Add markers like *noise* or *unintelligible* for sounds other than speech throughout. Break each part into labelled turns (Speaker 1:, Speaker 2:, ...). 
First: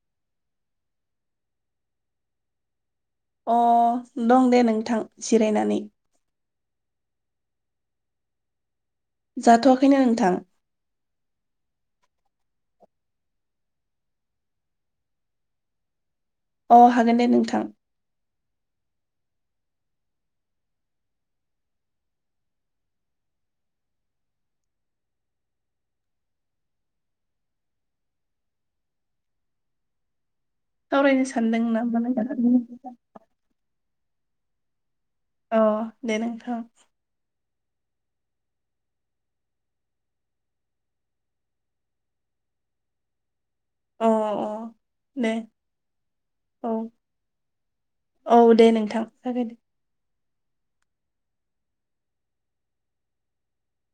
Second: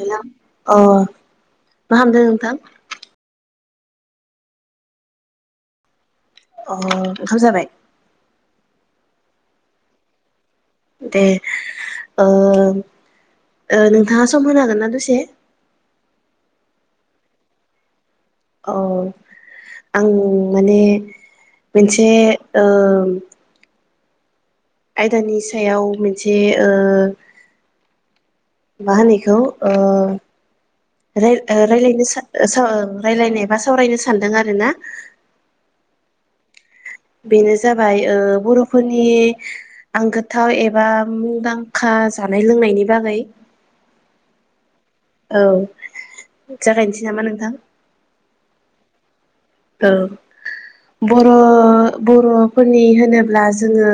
Speaker 1: Hello औ। माहामदो नोंथां?
Speaker 2: अ दं दे नोंथां जिरायनानै
Speaker 1: अ ओंखाम जाबाय?
Speaker 2: जाथवाखैनो नोंथां
Speaker 1: दे ओ नोंथाङा सम होनो हागोन ना दसे?
Speaker 2: अ हागोन दे नोंथां
Speaker 1: औ आं माने मोनसे ओ आयदानि सायाव मोनसे ओ मा होनो इखौ ओ
Speaker 2: सावरायनो
Speaker 1: राय
Speaker 2: सानदों नामा
Speaker 1: रायलायनो सा
Speaker 2: नोंथां
Speaker 1: सा रायलायनो बा सावरायनो सा सानदों आरोना
Speaker 2: अ दे नोंथां
Speaker 1: बेनो जाबाय ओ बरफोरनि आंगोथाव एबा मुंदांखा जानाय लोंनायनि बागै
Speaker 2: अ अ दे
Speaker 1: औ
Speaker 2: औ
Speaker 1: जागायनोसै नामा नोंथां?
Speaker 2: औ दे नोंथां जागाय दे
Speaker 1: औ बर बरफोरनि होनोब्ला जोङो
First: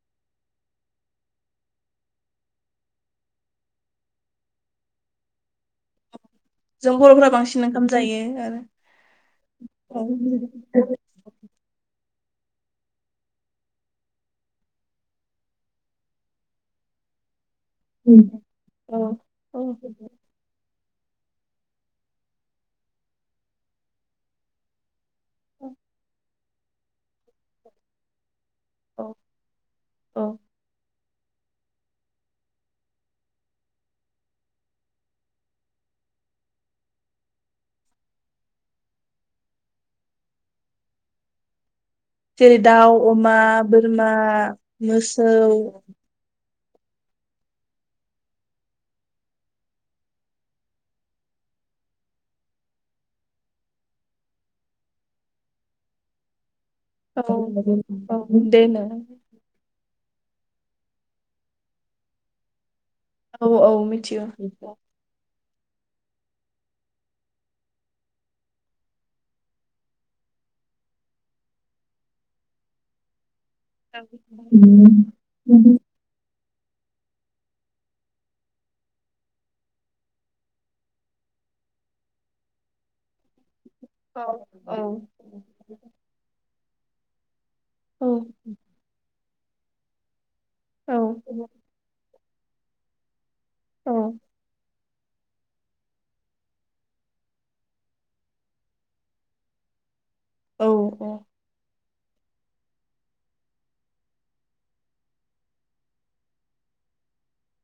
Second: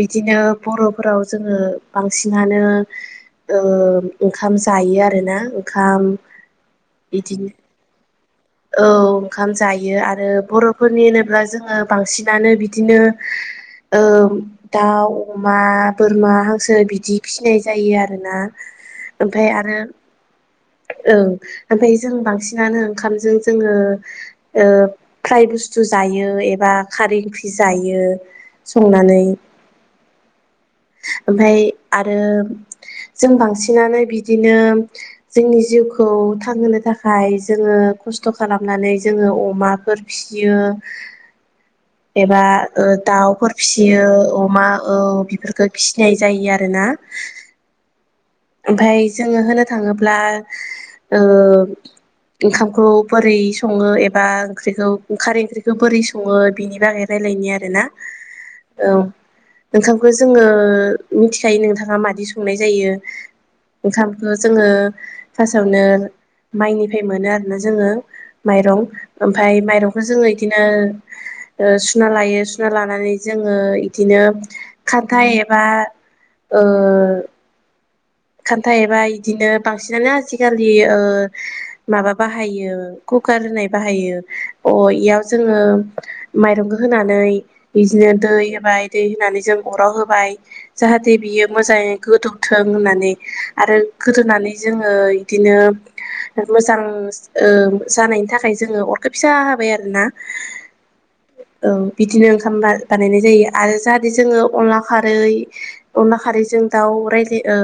Speaker 1: बिदिनो बरफोराव जोङो बांसिनानो ओंखाम जायो आरोना ओंखाम
Speaker 2: जों बरफोरा
Speaker 1: बिदिनो
Speaker 2: बांसिन ओंखाम जायो आरो
Speaker 1: औ ओंखाम
Speaker 2: औ
Speaker 1: जायो आरो बरफोरनि होनोब्ला जोङो बांसिन नानो बिदिनो दाउ अमा बोरमा हांसो बिदि फिसिनाय जायो आरोना
Speaker 2: औ
Speaker 1: ओमफ्राय
Speaker 2: औ
Speaker 1: आरो औ ओमफ्राय जों बांसिनानो ओंखाम जों जोङो फ्राय बुस्थु जायो बा खारै ओंख्रि जायो
Speaker 2: औ
Speaker 1: संनानै
Speaker 2: औ
Speaker 1: ओमफ्राय आरो जों बांसिनानो बिदिनो जोंनि जिउखौ थांहोनो थाखाय जोङो खस्थ खालामनानै जोङो अमाफोर फियो। एबा
Speaker 2: जेरै दाउ अमा
Speaker 1: दाउफोर फिसियो
Speaker 2: बोरमा
Speaker 1: अमा औ
Speaker 2: मोसौ
Speaker 1: बेफोरफोरखौ फिसिनाय जायो आरो ना ओमफाय जोङो होनो थाङोब्ला ओ ओंखामखौ बोरै सङो एबा ओंख्रिखौ ओं खारै ओंख्रिखौ बोरै सङो? बिनि बागै
Speaker 2: औ
Speaker 1: रायलायनि आरोना
Speaker 2: औ दे नों
Speaker 1: औ ओंखा जोङो मिथिखायो नोंथाङा माबादि संनाय जायो।
Speaker 2: औ औ
Speaker 1: ओंखामखौ जोङो
Speaker 2: मिथिगौ
Speaker 1: फार्स्टआवनो माइनिफ्राय मोनो आरोना जोङो माइरं ओमफ्राय माइरंखौ जोङो बिदिनो सुना लायो सुना लानानै जोङो इदिनो खान्थाइ एबा ओ खान्था एबा इदिनो बांसिनानो आजि खालि ओ माबा बाहायो कुकार होननाय।
Speaker 2: औ
Speaker 1: बाहायो
Speaker 2: औ
Speaker 1: अ इयाव जोङो मायरंखौ होनानै
Speaker 2: औ
Speaker 1: बिदिनो दै होबाय दै होनानै। जों अराव होबाय।
Speaker 2: औ
Speaker 1: जाहाथे बियो मोजाङै गोदौ थों होननानै। आरो गोदोनानै जोङो इदिनो मोजां ओ जानायनि थाखाय जोङो अरखो फिसा होबाय आरोना।
Speaker 2: औ औ।
Speaker 1: औ बिदिनो ओंखाम बा-बानायनाय जायो आरो जाहाथे जोङो अनला खारै अनला खारैजों दाउ रायज्ला ओ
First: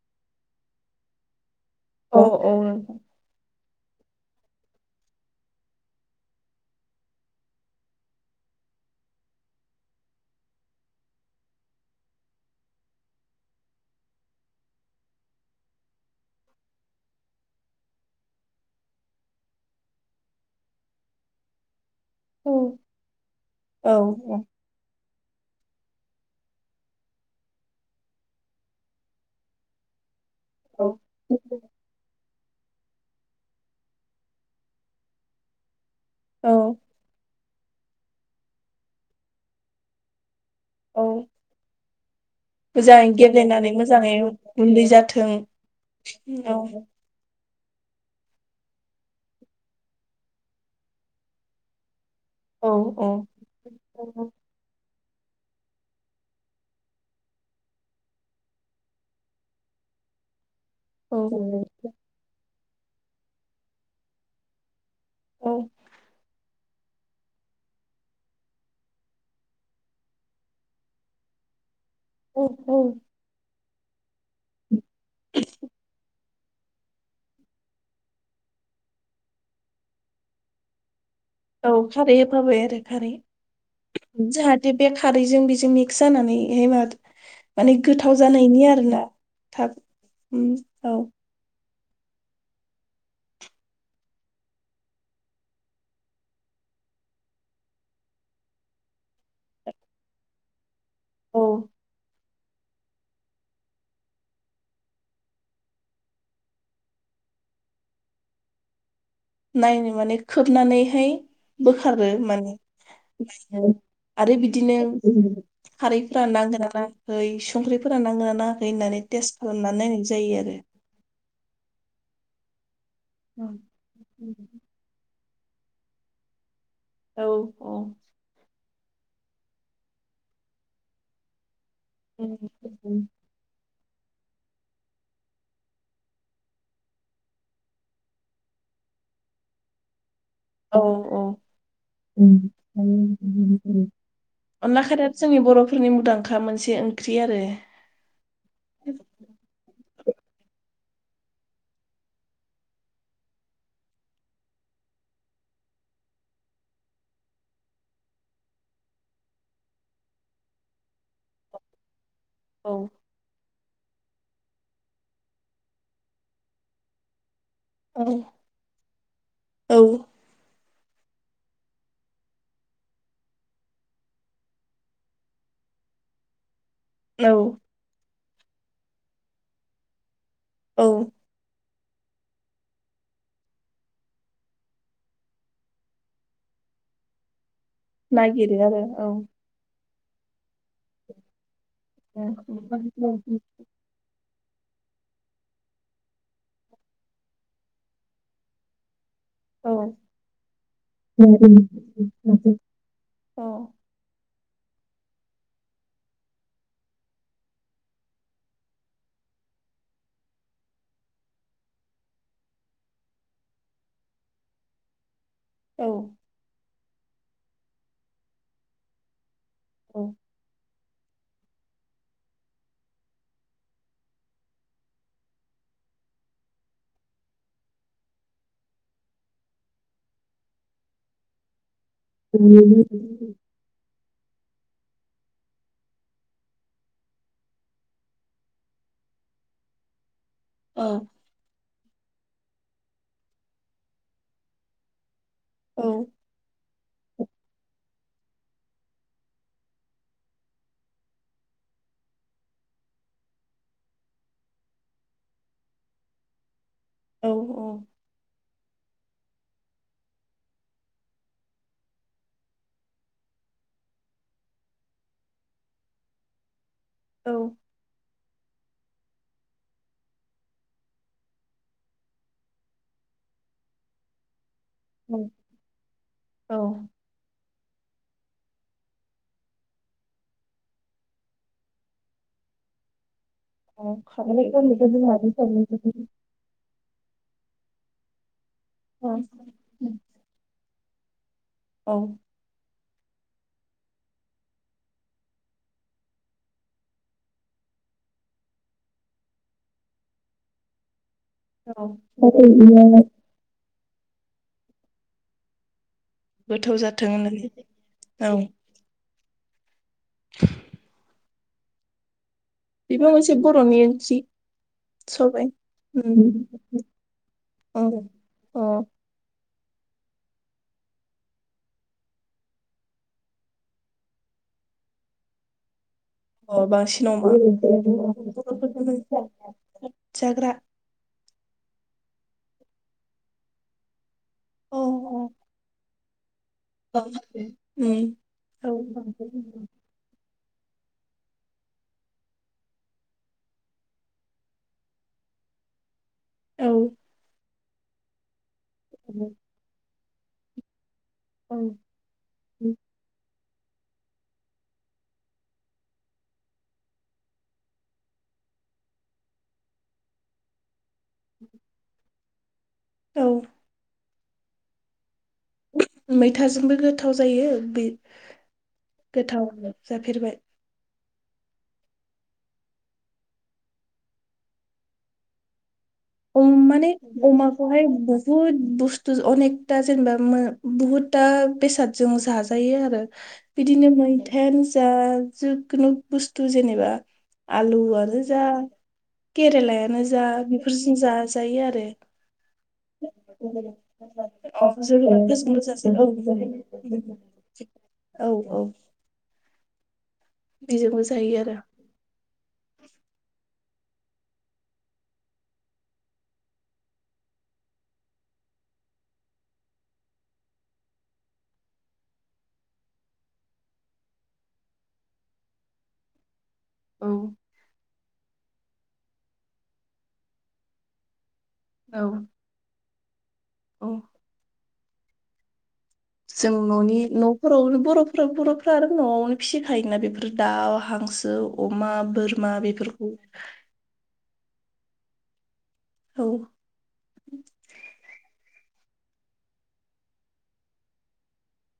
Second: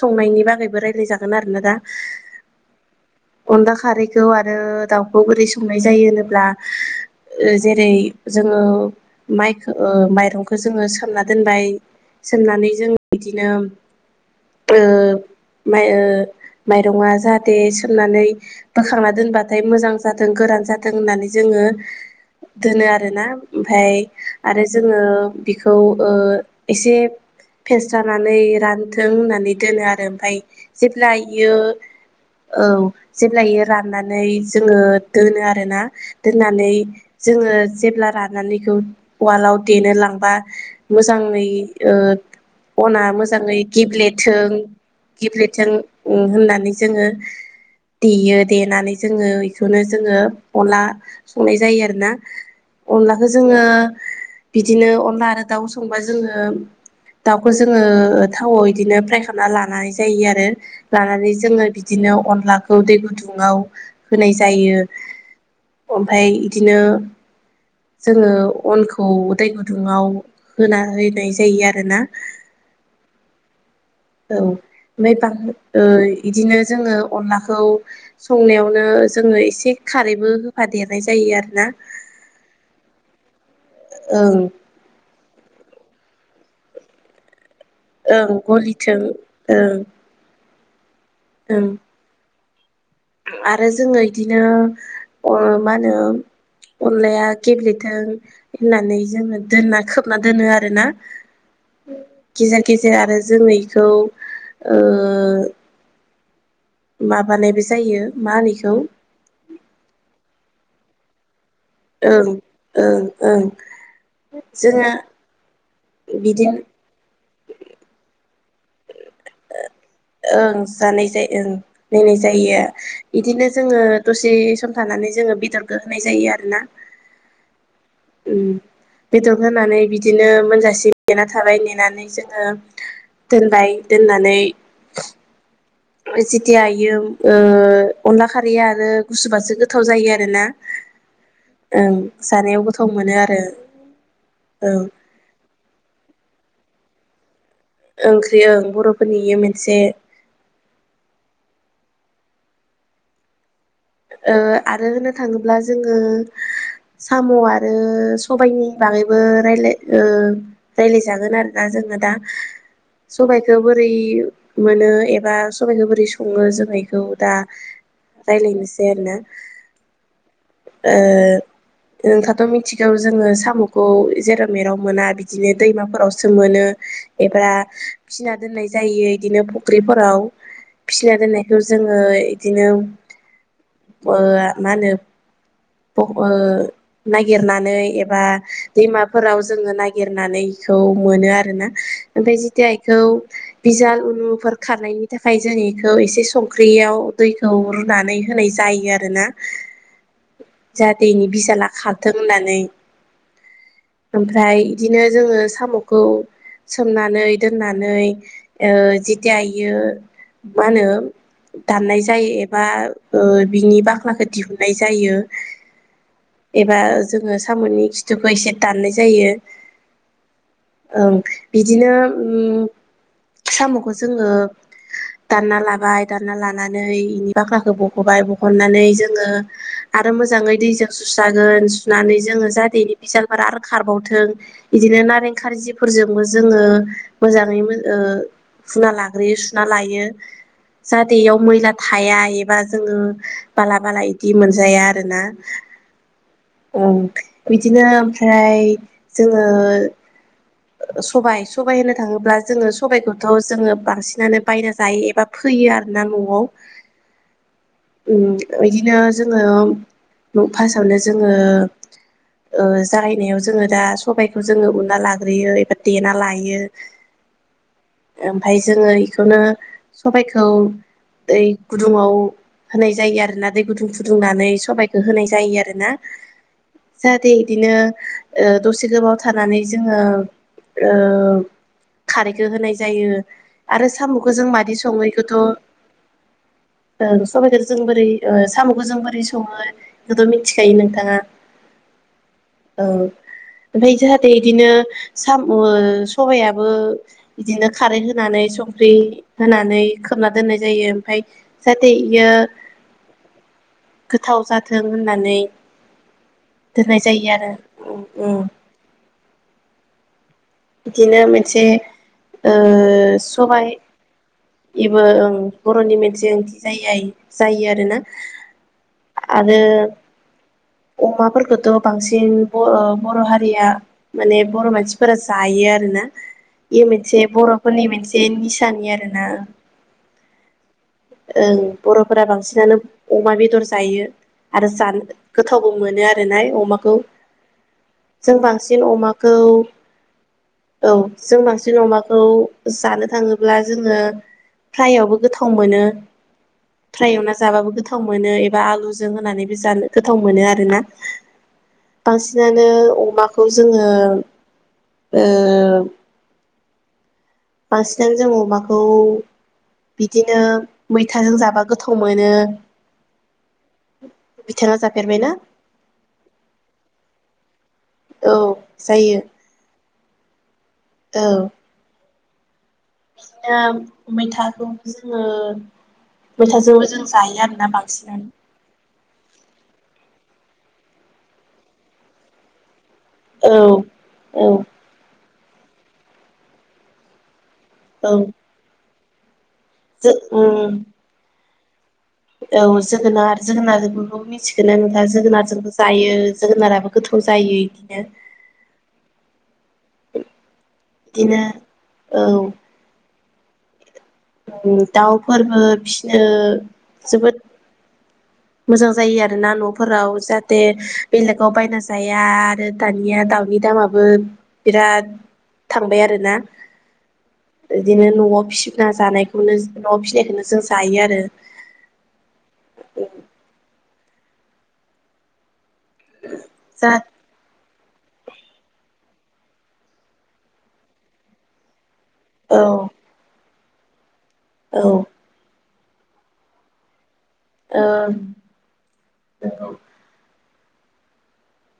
Speaker 1: संनायनि बागैबो रायज्लाय जागोन आरोना दा।
Speaker 2: औ औ नोंथां
Speaker 1: अनला खारैखौ आरो दाउखौ बोरै संनाय जायो होनोब्ला जेरै- जोङो माइखो माइरंखौ जोङो सोमना दोनबाय सोमनानै जों बिदिनो। ओ माइ ओ माइरङा जाहाथे सोमनानै बोखांना दोनबाथाय मोजां जाथों गोरान जाथों होननानै जोङो दोनो आरोना
Speaker 2: औ
Speaker 1: ओमफाय आरो जोङो बिखौ ओ एसे फेस्रानानै रानथों होननानै दोनो आरो ओमफाय। जेब्ला इयो औ जेब्ला इयो राननानै जोङो दोनो आरो ना
Speaker 2: औ
Speaker 1: दोननानै जोङो जेब्ला रानानैखौ उवालाव देनो लांबा
Speaker 2: औ
Speaker 1: मोजाङै ओ
Speaker 2: मोजाङै गेब्लेनानै मोजाङै
Speaker 1: थों
Speaker 2: गुन्दै जाथों
Speaker 1: गिब्रेथों
Speaker 2: औ
Speaker 1: होननानै जोङो देयो देनानै जोङो इखौनो जोङो अनला संनाय जायो आरोना।
Speaker 2: औ
Speaker 1: अनलाखौ जोङो बिदिनो अ ला आरो दाउ संबा जोङो दाउखौ जोङो थावआव इदिनो फ्राय खालामना लानाय जायो आरो।
Speaker 2: औ
Speaker 1: लानानै जोङो बिदिनो अनला खौ दै गुदुङाव होनाय जायो।
Speaker 2: औ
Speaker 1: ओम्फाय बिदिनो जोङो अनखौ दै गुदुंआव होना होनाय जायो आरोना
Speaker 2: औ औ
Speaker 1: औ आमफाय बां ओ इदिनो जोङो अनलाखौ संनायावनो जोङो एसे खारैबो होफादेरनाय जायो आरोना
Speaker 2: औ खारै होफाबाय आरो खारै
Speaker 1: ओं
Speaker 2: जाहाथे बे खारैजों बेजों मिक्स जा। *unintelligible* माने गोथाव
Speaker 1: ओं
Speaker 2: जानायनि
Speaker 1: गलिथों
Speaker 2: आरोना थाब। औ।
Speaker 1: उम। आरो जोङो बिदिनो मा होनो अनलाया गेब्लेथों होननानै जोङो दोनना खोबना दोनो आरोना
Speaker 2: औ
Speaker 1: गेजेर गेजेर आरो जोङो बेखौ ओ। माबानायबो जायो मा होनैखौ।
Speaker 2: नायनो माने खोबनानैहाय। बोखारो
Speaker 1: ओं
Speaker 2: माने
Speaker 1: ओं ओं
Speaker 2: नायो आरो बिदिनो।
Speaker 1: जोङो
Speaker 2: खारैफोरा
Speaker 1: बिदिनो
Speaker 2: नांगोन ना। ओइ संख्रिफोरा नांगोन ना। *unintelligible* टेस्ट खालामनानै नायनाय जायोआरो।
Speaker 1: ओं जानाय जायो ओं नायनाय जायो। इदिनो जोङो दसे सम थानानै जोङो। बेदरखौ होनाय जायो आरो ना।
Speaker 2: औ औ।
Speaker 1: उ बेदर होनानै बिदिनो मोनजासिम नेना थाबाय ने। *unintelligible* जोङो दोनबाय दोननानै जेतिया इयो ओ अनला खारैया आरो गुसुबासो गोथाव जायो आरो।
Speaker 2: औ औ
Speaker 1: जानायाव गोथाव मोनो आरो
Speaker 2: अनला
Speaker 1: ओं
Speaker 2: खारैयाथ जोंनि बरफोरनि मुंदांखा मोनसे ओं। ओंख्रि आरो‌
Speaker 1: ओंख्रि ओं बरफोरनि इयो मोनसे। ओ आरो होननो थाङोब्ला जोङो साम आरो सबायनि बागैबो रायलाय ओ रायलायजा। जागोनआरोना जोंना दा
Speaker 2: औ
Speaker 1: सबायखो। बोरै मोनो एबा सबाइखौ बोरै सङो जों इखौ दा।
Speaker 2: औ
Speaker 1: रायलायनोसै *unintelligible* आरोना।
Speaker 2: औ
Speaker 1: ओ नोंथाथ मिथिगौ जोङो साम खौ जेराव मेराव मोना बिदिनो दैमाफोरावसो मोनो।
Speaker 2: औ
Speaker 1: एबा। फिसिना दोननाय जायो इदिनो फख्रिफोराव।
Speaker 2: औ
Speaker 1: फिसिना दोननाय खौ जों। जोङो इदिनो। ओ मा होनो *inaudible* नागिरनानै। नै एबा
Speaker 2: नागिरो आरो औ
Speaker 1: दैमाफोराव जों नागिर। एरनानैखौ मोनो आरो ना।
Speaker 2: औ
Speaker 1: ओमफाय जितिया‌ इखौ
Speaker 2: औ
Speaker 1: बिजाल उनु फोर। खारनायनि थाखाय जों इखौ एसे संख्रियाव दैखौ रुनानै। होनाय जायो आरोना।
Speaker 2: औ
Speaker 1: जाहाते इनि बिजाला खारथों होननानै।
Speaker 2: औ
Speaker 1: ओमफ्राय इदिनो जोङो साम'खौ सोमनानै दोननानै ओ जितिया इयो मा होनो दाननाय जायो एबा ओ बिनि बाख्लाखो दिहुननाय जायो।
Speaker 2: औ।
Speaker 1: एबा जोङो सामनि खिथुखो एसे दाननाय जायो।
Speaker 2: औ।
Speaker 1: ओं बिदिनो उम सामखौ जोङो दानना लाबाय दानना लानानै इनि बाख्लाखो ब बख'बाय बहननानै जोङो आरो मोजाङै दैजों सुस्रागोन। नानै जोङो जाहाते इनि बिजिलफोरा आरो खारबाव। थों इदिनो नारें खारजिफोरजोंबो जोङो मोजाङै मो ओ हुना लाग्रोयो सुना लायो। जा इयाव मैला थाया। बास *unintelligible* जोङो बाला बाला इदि मोनजाया आरोना।
Speaker 2: औ।
Speaker 1: ओं बिदिनो ओमफ्राय जोङो सबाय-सबाय होननो थाङोब्ला जोङो सबायखौथ जोङो बांसिनानो बायना जायो एबा फोयो आरोना नआव।
Speaker 2: औ औ
Speaker 1: उम इदि नो जोङो फासावनो जोङो ओ जागायनायाव जोङो दा सबायखौ जोङो उनना लाग्रोयो एबा देना लायो।
Speaker 2: औ।
Speaker 1: ओमफाय जोङो इखौनो सबबायखौ दै गुदुंङाव होनाय जायो आरोना दै गुदुं फुदुंनानै। सबाइखौ होनाय
Speaker 2: औ
Speaker 1: जायो आरो ना।
Speaker 2: औ
Speaker 1: जाहा टे इदिनो ओ दसे गोबाव थानानै जोङो ओ खारैखो होनाय जायो। आरो
Speaker 2: औ
Speaker 1: साम'खो
Speaker 2: खारै
Speaker 1: जों
Speaker 2: बेखौ
Speaker 1: मादि सङो
Speaker 2: जोंहा
Speaker 1: इखोथ' ओ
Speaker 2: बेसेबां
Speaker 1: सबायखो जों बोरै ओ सामखौ जों बोरै सङो इखोथ' मिनथि यो नोंथाङा?
Speaker 2: औ।
Speaker 1: औ ओमफाय जाहाथे इदिनो साम' सबायाबो बिदिनो खारै होनानै संख्रि होनानै खोबना दोननाय जायो ओमफाय
Speaker 2: औ *unintelligible*
Speaker 1: गोथाव जाथों होननानै
Speaker 2: गोथाव
Speaker 1: दोननाय
Speaker 2: जाथों
Speaker 1: जायो
Speaker 2: होननानै
Speaker 1: आरो।
Speaker 2: औ
Speaker 1: उम बिदिनो मोनसे ओ
Speaker 2: बेबो मोनसे
Speaker 1: सबाया
Speaker 2: बर'नि ओंख्रि
Speaker 1: इबो ओं
Speaker 2: सबाय
Speaker 1: बरनि
Speaker 2: उम
Speaker 1: मोनसे ओंथि जायाय जायो
Speaker 2: औ
Speaker 1: आरोना।
Speaker 2: अ
Speaker 1: ओ अमाफोरखोथ बांसिन ओ बर' बर' हारिया माने बर' मानसिफोर जायो आरोनो
Speaker 2: अ बांसिन अमा
Speaker 1: निसानि आरोना
Speaker 2: जाग्रा
Speaker 1: ओं बर'फोरा बांसिनानो अमा बेदर जायो आरो
Speaker 2: औ
Speaker 1: जानो गोथावबो मोनो आरो *unintelligible* बांसिन अमाखौ
Speaker 2: उम
Speaker 1: औ जों बांसिन अमाखौ जानो थाङोब्ला जोङो फ्रायआवबो गोथाव मोनो
Speaker 2: औ
Speaker 1: फ्राय एवना जा जाबाबो गोथाव मोनो बा आलुजों होनानै बे जानो गोथाव मोनो आरो ना
Speaker 2: औ
Speaker 1: बांसिनानो अमाखो खौ जोङो ओ बांसिनानो जों अमाखौ बिदिनो मैथाजों जाबा गोथाव मोन मोनो
Speaker 2: औ
Speaker 1: बिथाङा जाफेरबायना
Speaker 2: मैथाजोंबो गोथाव जायो बे
Speaker 1: औ जायो
Speaker 2: गोथाव जाफेरबाय
Speaker 1: औ ओम मैथाखौ जोङो
Speaker 2: उम
Speaker 1: मैथाजोंबो
Speaker 2: माने
Speaker 1: जों जायो आरोना
Speaker 2: अमाखौहाय
Speaker 1: बांसिनानो
Speaker 2: बुहुद बुस थु ओ अनेकथा जेनेबा बुहुदथा बेसादजों जाजायो आरो
Speaker 1: औ
Speaker 2: बिदिनो मैथायानो
Speaker 1: औ
Speaker 2: जा जिखुनु बुस्थु जेनेबा
Speaker 1: औ
Speaker 2: आलुआनो जा केरेलायानो
Speaker 1: जो
Speaker 2: जा
Speaker 1: उम
Speaker 2: बिजों जा जायो आरो
Speaker 1: औ जोगोनार जोगोनारथ
Speaker 2: अ
Speaker 1: मिथिगोना नोंथां
Speaker 2: जोगोनारफोरजोंबो
Speaker 1: जोगोनारजोंबो
Speaker 2: जाजायो
Speaker 1: जायो जोगोनाराबो गोथाव जायो इदिनो
Speaker 2: औ औ बेजोंबो जायो
Speaker 1: बिदिनो
Speaker 2: आरो
Speaker 1: औ दाउफोरबो फिसिनो जोबोद मोजां जायो आरोना न'फोराव जाहाथे बेलेगाव बायना जाया आरो दानिया दाउनि दामाबो बिराद थांबाय आरोना।
Speaker 2: औ
Speaker 1: बिदिनो न'आव फिसिना जानायखौनो न'आव फिनायखौनो जों जायो आरो।
Speaker 2: औ अ' जों
Speaker 1: जा
Speaker 2: न'नि नफोराव बर'फ्रा बर'फ्रा आरो न'आवनो फिसिखायोना बेफोर दाउ, हांसो, अमा। बोरमा
Speaker 1: औ
Speaker 2: बेफोरखौ
Speaker 1: औ
Speaker 2: औ
Speaker 1: नोंगौ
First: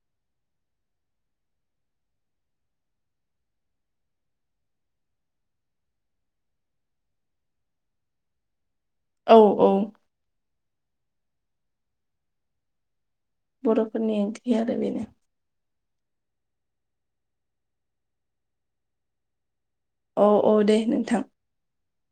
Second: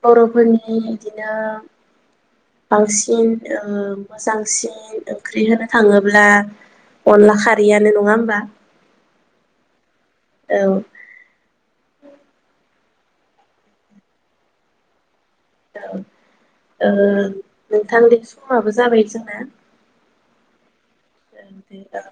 Speaker 1: बर'फोरनि बिदिनो बांसिन ओ मोजांसिन ओंख्रि होनो थाङोब्ला अनला खारैयानो नङा होमबा?
Speaker 2: औ औ।
Speaker 1: औ
Speaker 2: बर'फोरनि ओंख्रि आरो बेनो।
Speaker 1: औ ओ नोंथांनि समाबो जाबाय जोंना।
Speaker 2: औ औ दे नों थां।
Speaker 1: दे औ